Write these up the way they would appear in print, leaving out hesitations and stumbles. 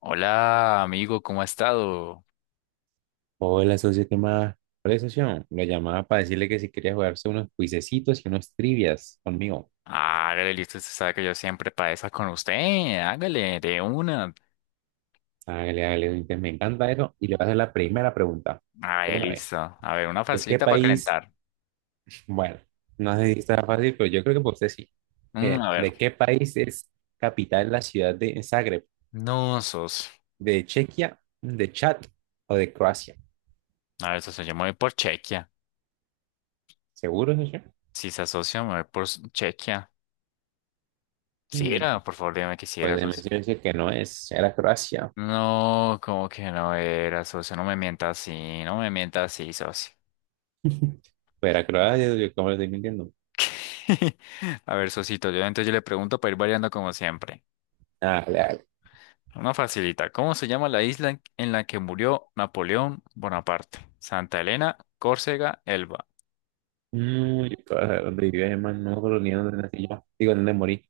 Hola, amigo, ¿cómo ha estado? Hola, socio, ¿qué más? Hola, socio. Lo llamaba para decirle que si quería jugarse unos cuisecitos y unos trivias conmigo. Hágale, listo, usted sabe que yo siempre padezco con usted. Hágale, de una. Hágale, hágale, entonces me encanta eso. Y le voy a hacer la primera pregunta. De Hágale, una vez. listo. A ver, una ¿De qué facilita para país? calentar. Bueno, no sé si está fácil, pero yo creo que por usted sí. Mire, A ver. ¿de qué país es capital la ciudad de Zagreb? No, sos. ¿De Chequia, de Chad o de Croacia? A ver, socio, yo me voy por Chequia. ¿Seguro, socio? Si se asocia, me voy por Chequia. Si Mm, era, por favor, dime que si pues era, déjeme socio. decirle que no es. Era Croacia. No, como que no era, socio. No me mienta así, no me mienta así, socio. Pero era Croacia, yo como lo estoy mintiendo. A ver, socito, yo entonces yo le pregunto para ir variando como siempre. Dale, dale. Una facilita. ¿Cómo se llama la isla en la que murió Napoleón Bonaparte? Santa Elena, Córcega, Elba. No, yo todavía donde vivía, hermano, no me acuerdo ni dónde nací yo. Digo, dónde morí.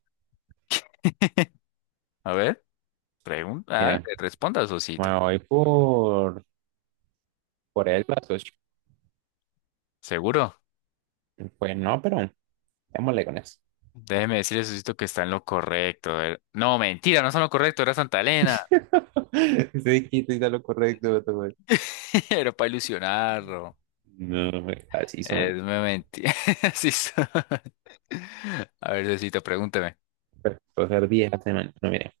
A ver, pregunta, ah, Mire, responda, Sosito. me voy por el las ocho. ¿Seguro? Pues no, pero démosle con eso. Déjeme decirle, Sosito, que está en lo correcto. A ver, no, mentira, no está en lo correcto, era Santa Elena. Ese dijiste está lo correcto, vato, güey. Era para ilusionarlo. No, hombre, así Es son. una mentira. Sí soy. A ver, Sosito, pregúnteme. Pero puedo ser 10 la semana. No, mire.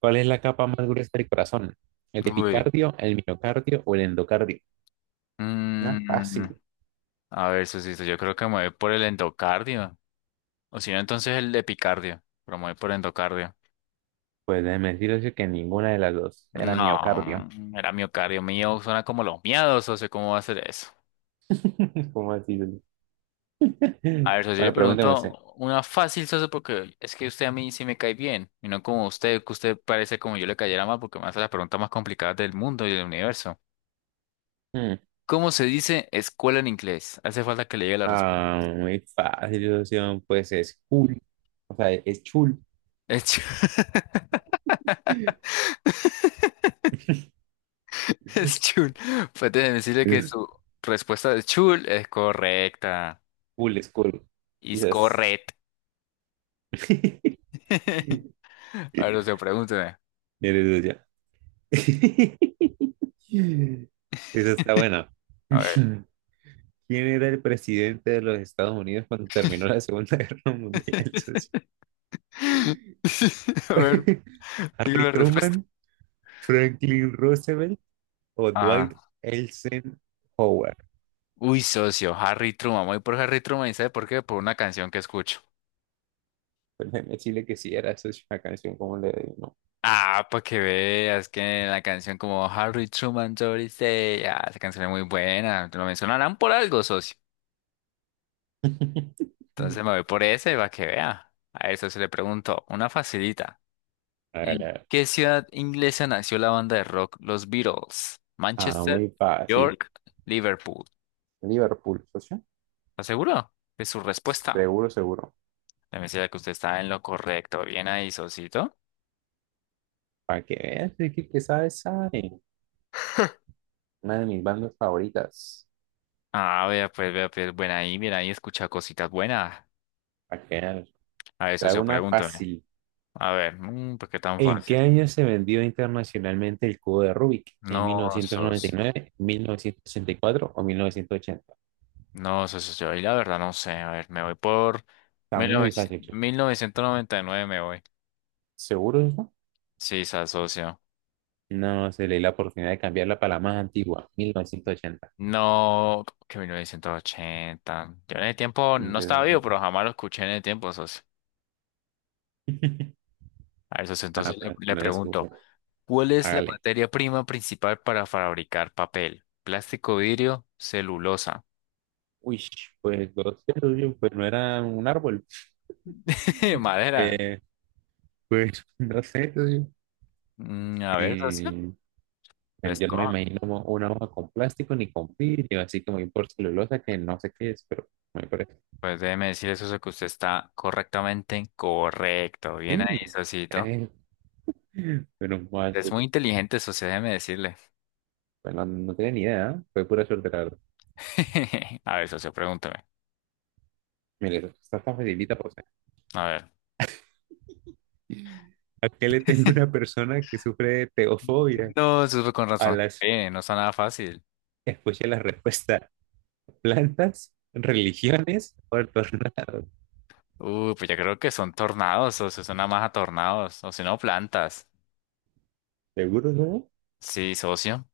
¿Cuál es la capa más gruesa del corazón? ¿El Uy. epicardio, el miocardio o el endocardio? No, Mm, fácil. a ver, Sosito, yo creo que me voy por el endocardio. O si no, entonces el epicardio. Promueve por endocardio. Pues déjeme decirles que ninguna de las dos. Era miocardio. No, era miocardio mío. Suena como los miados, socio. ¿Cómo va a ser eso? ¿Cómo así? A ver, socio, yo le Bueno, pregúnteme usted. pregunto una fácil, socio, porque es que usted a mí sí me cae bien. Y no como usted, que usted parece como yo le cayera mal, porque me hace las preguntas más complicadas del mundo y del universo. Hmm. ¿Cómo se dice escuela en inglés? Hace falta que le llegue la respuesta. Ah, muy fácil, socio. Pues es cool. O sea, es chul. Es chul. Es chul. Pues déjeme decirle que su respuesta de chul es correcta. Cool, es cool. Is Quizás. correct. A ver, socio, pregúnteme. Eres socio. Esa está buena. A ver. ¿Quién era el presidente de los Estados Unidos cuando terminó la Segunda Guerra Mundial, socio? A ver, digo ¿Harry la respuesta. Truman, Franklin Roosevelt o Dwight Ah. Eisenhower? Uy, socio, Harry Truman. Voy por Harry Truman y ¿sabe por qué? Por una canción que escucho. Pues déjeme decirle que sí era, socio, la canción, como le digo. Ah, para que veas que la canción como Harry Truman, Doris Day. Ah, esa canción es muy buena. Te lo mencionarán por algo, socio. Entonces Hágale. me voy por ese para que vea. A eso se le pregunto. Una facilita. ¿En qué ciudad inglesa nació la banda de rock Los Beatles? Ah, Manchester, muy fácil. York, Liverpool. Liverpool, socio. ¿Está seguro de su respuesta? Seguro, seguro. Déjame decirle que usted está en lo correcto. Bien ahí, socito. Para que veas, es que sabe, sabe. Una de mis bandas favoritas. Ah, vea, pues, buena ahí, bien ahí, escucha cositas buenas. Para que veas. A ver, Te hago socio, una pregúntame. fácil. A ver, ¿por qué tan ¿En fácil? qué año se vendió internacionalmente el cubo de Rubik? No, ¿En sos, 1999, 1964 o 1980? no, socio, yo ahí la verdad no sé. A ver, me voy por Está mil muy fácil, novecientos socio. mil novecientos noventa y nueve me voy. ¿Seguro eso? Sí, se socio. No, se le dio la oportunidad de cambiarla para la más antigua, 1980. No, que 1980. Yo en el tiempo Y, no estaba vivo, pero jamás lo escuché en el tiempo, socio. A ver, socio, nada, entonces le, pero le no le pregunto. escupo. ¿Cuál es la Hágale. materia prima principal para fabricar papel? Plástico, vidrio, celulosa. Uy, pues no sé, oye, pues no era un árbol. Madera. Eh, pues no sé, oye, A ver, socio, eh, pues, pues, yo no me ¿cómo? imagino una hoja con plástico ni con vidrio, así como ir por celulosa que no sé qué es, pero me parece. Pues déjeme decirle, socio, que usted está correctamente correcto. Bien Sí, ahí, socito. eh, pero bueno, Es muy inteligente, socio, déjeme decirle. no tenía ni idea, ¿eh? Fue pura suerte, la verdad. A ver, socio, pregúntame. Mire, esta está facilita, pues. A ver. ¿Eh? ¿A qué le teme una persona que sufre de teofobia? No, socio, con A razón. las, No está nada fácil. escuche la respuesta, plantas, religiones o el tornado. Pues ya creo que son tornados, socio, son nada más a tornados. O si no, plantas. ¿Seguro no? Sí, socio.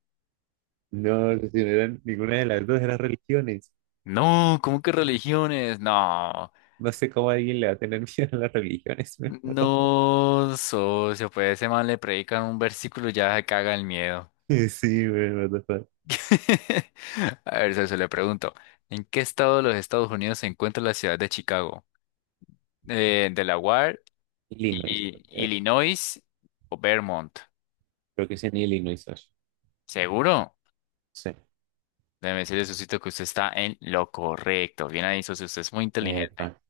No, no, si no eran ninguna de las dos, eran religiones. No, ¿cómo que religiones? No, No sé cómo alguien le va a tener miedo a las religiones. Me mató. no, socio, pues ese man le predican un versículo y ya se caga el miedo. Sí, güey, what the fuck. A ver, socio, le pregunto, ¿en qué estado de los Estados Unidos se encuentra la ciudad de Chicago? Delaware, Illinois, creo y, que es. Illinois o Vermont. Creo que es en Illinois, Sasha. ¿Seguro? Sí. Déjeme decirle, socito, que usted está en lo correcto. Bien ahí, socio, usted es muy inteligente. Epa,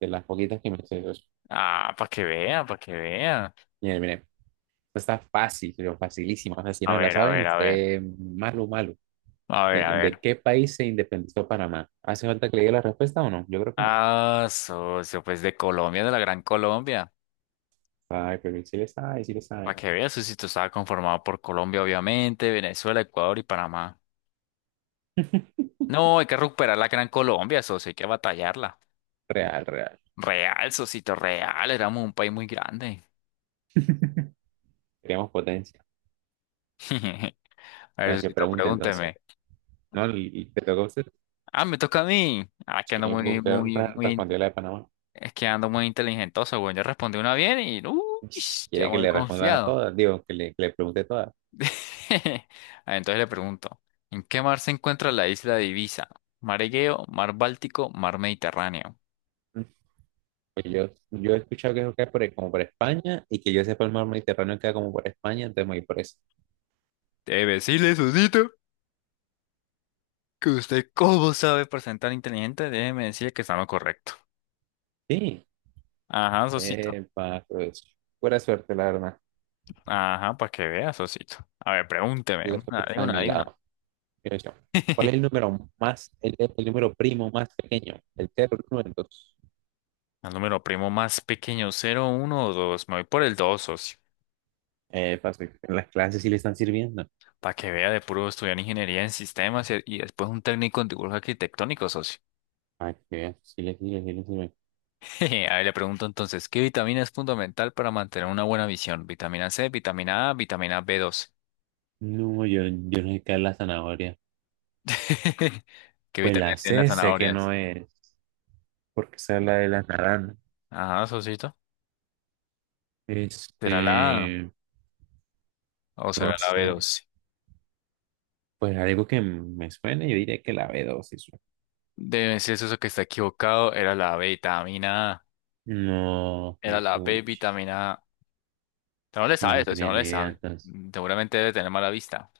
de las poquitas que me sé, Sasha. Ah, para que vea, para que vea. Mire, mire, esto está fácil, pero facilísimo. O sea, si A no la ver, a saben, ver, a ver. usted malo, malo. A ver, a ¿De ver. qué país se independizó Panamá? ¿Hace falta que le diga la respuesta o no? Yo creo que no. Ah, socio, pues de Colombia, de la Gran Colombia. Ay, pero sí le sabe, sí le Para sabe. que veas, socito, estaba conformado por Colombia, obviamente, Venezuela, Ecuador y Panamá. No, hay que recuperar la Gran Colombia, socio, hay que batallarla. Real, real. Real, socito, real, éramos un país muy grande. Queremos potencia. A ver, Ahora se socito, pregunta entonces. pregúnteme. ¿No? Y te tocó a usted. Ah, me toca a mí. Ah, que ando Y muy, usted muy, muy, respondió la de Panamá. es que ando muy inteligentoso, güey. Yo respondí una bien Pues, ya quiere que muy le responda a confiado. todas, digo, que le, pregunte todas. Ah, entonces le pregunto, ¿en qué mar se encuentra la isla de Ibiza? ¿Mar Egeo, mar Báltico, mar Mediterráneo? Mm. Pues yo he escuchado que eso queda por ahí, como por España, y que yo sepa el mar Mediterráneo queda como por España, entonces me voy por eso. Debe decirle, Sosito, que usted cómo sabe presentar inteligente, déjeme decirle que está en lo correcto. Sí, Ajá, Sosito. epa, pues, buena suerte, la verdad. Ajá, para que vea, Sosito. A ver, pregúnteme, La una, suerte de está de una, mi de una. lado. Mira yo, ¿cuál es el número más, el número primo más pequeño? El cero, el uno, el dos. El número primo más pequeño, cero, uno, o 2. Me voy por el 2, socio. Epa, sí, en las clases sí le están sirviendo. Para que vea de puro estudiar ingeniería en sistemas y después un técnico en dibujo arquitectónico, socio. Ay, qué bien, sí le sirve, sí le sirve. Jeje, a ver, le pregunto entonces, ¿qué vitamina es fundamental para mantener una buena visión? ¿Vitamina C, vitamina A, vitamina B12? No, yo no sé qué es la zanahoria. ¿Qué Pues la vitaminas tienen las sé, sé que zanahorias? no es, porque esa es la de las naranjas. Ajá, socito. ¿Será la A Este, o no será la sé. B12? Pues algo que me suene, yo diría que la B12. Debe ser eso que está equivocado. Era la B vitamina A. No, Era pues, la B puch. vitamina A. Usted no le No, sabe no eso, si tenía no ni le idea sabe. entonces. Seguramente debe tener mala vista.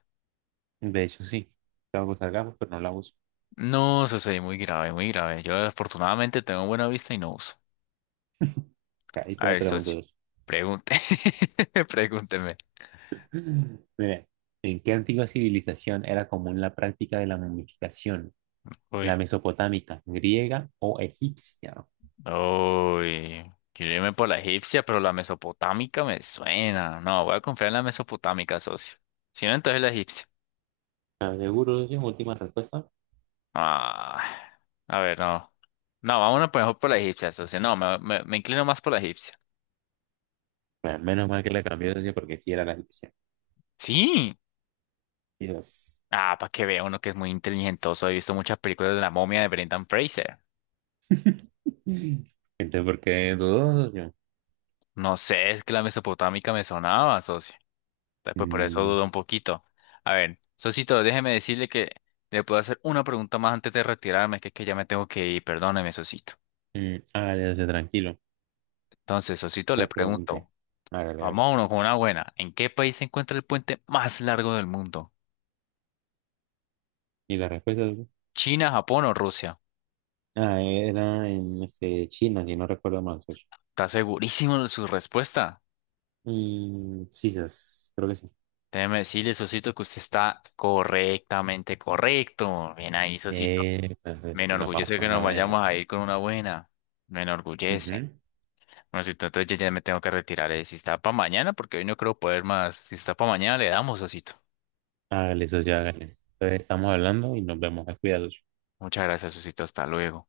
De hecho, sí. Tengo que usar gafas, pero no la uso. No, socio, y muy grave, muy grave. Yo afortunadamente tengo buena vista y no uso. Ahí te A la ver, pregunto socio, dos. pregunte. Pregúnteme. Mira, ¿en qué antigua civilización era común la práctica de la momificación? ¿La Uy. mesopotámica, griega o egipcia? Uy, quiero irme por la egipcia, pero la mesopotámica me suena. No, voy a confiar en la mesopotámica, socio. Si no, entonces la egipcia. ¿Estás seguro de su última respuesta? Ah, a ver, no. No, vámonos por mejor por la egipcia, socio. No, me inclino más por la egipcia. Bueno, menos mal que la cambió, socio, porque sí era la solución. Sí. Dios. Ah, para que vea uno que es muy inteligentoso. He visto muchas películas de la momia de Brendan Fraser. Entonces, ¿por qué dudó, socio? No sé, es que la mesopotámica me sonaba, socio. Después por eso Mm, dudo un poquito. A ver, Sosito, déjeme decirle que le puedo hacer una pregunta más antes de retirarme, que es que ya me tengo que ir, perdóneme, Sosito. Hágale, socio, tranquilo. Entonces, Sosito, le Pues pregunté. pregunto, Hágale, hágale. vámonos con una buena. ¿En qué país se encuentra el puente más largo del mundo? ¿Y la respuesta, socio? ¿China, Japón o Rusia? Ah, era en China, si no recuerdo mal, socio. ¿Está segurísimo de su respuesta? Y sí, sas, creo que sí. Déjeme decirle, Sosito, que usted está correctamente correcto. Bien ahí, Sosito. Pues, Me socio, nos vamos enorgullece con que nos una vayamos buena. a ir con una buena. Me enorgullece. Ujú. Bueno, si entonces yo ya me tengo que retirar. Si está para mañana, porque hoy no creo poder más. Si está para mañana, le damos, Osito. Hágale, socio, hágale. Entonces, estamos hablando y nos vemos. Cuidados. Muchas gracias, Osito. Hasta luego.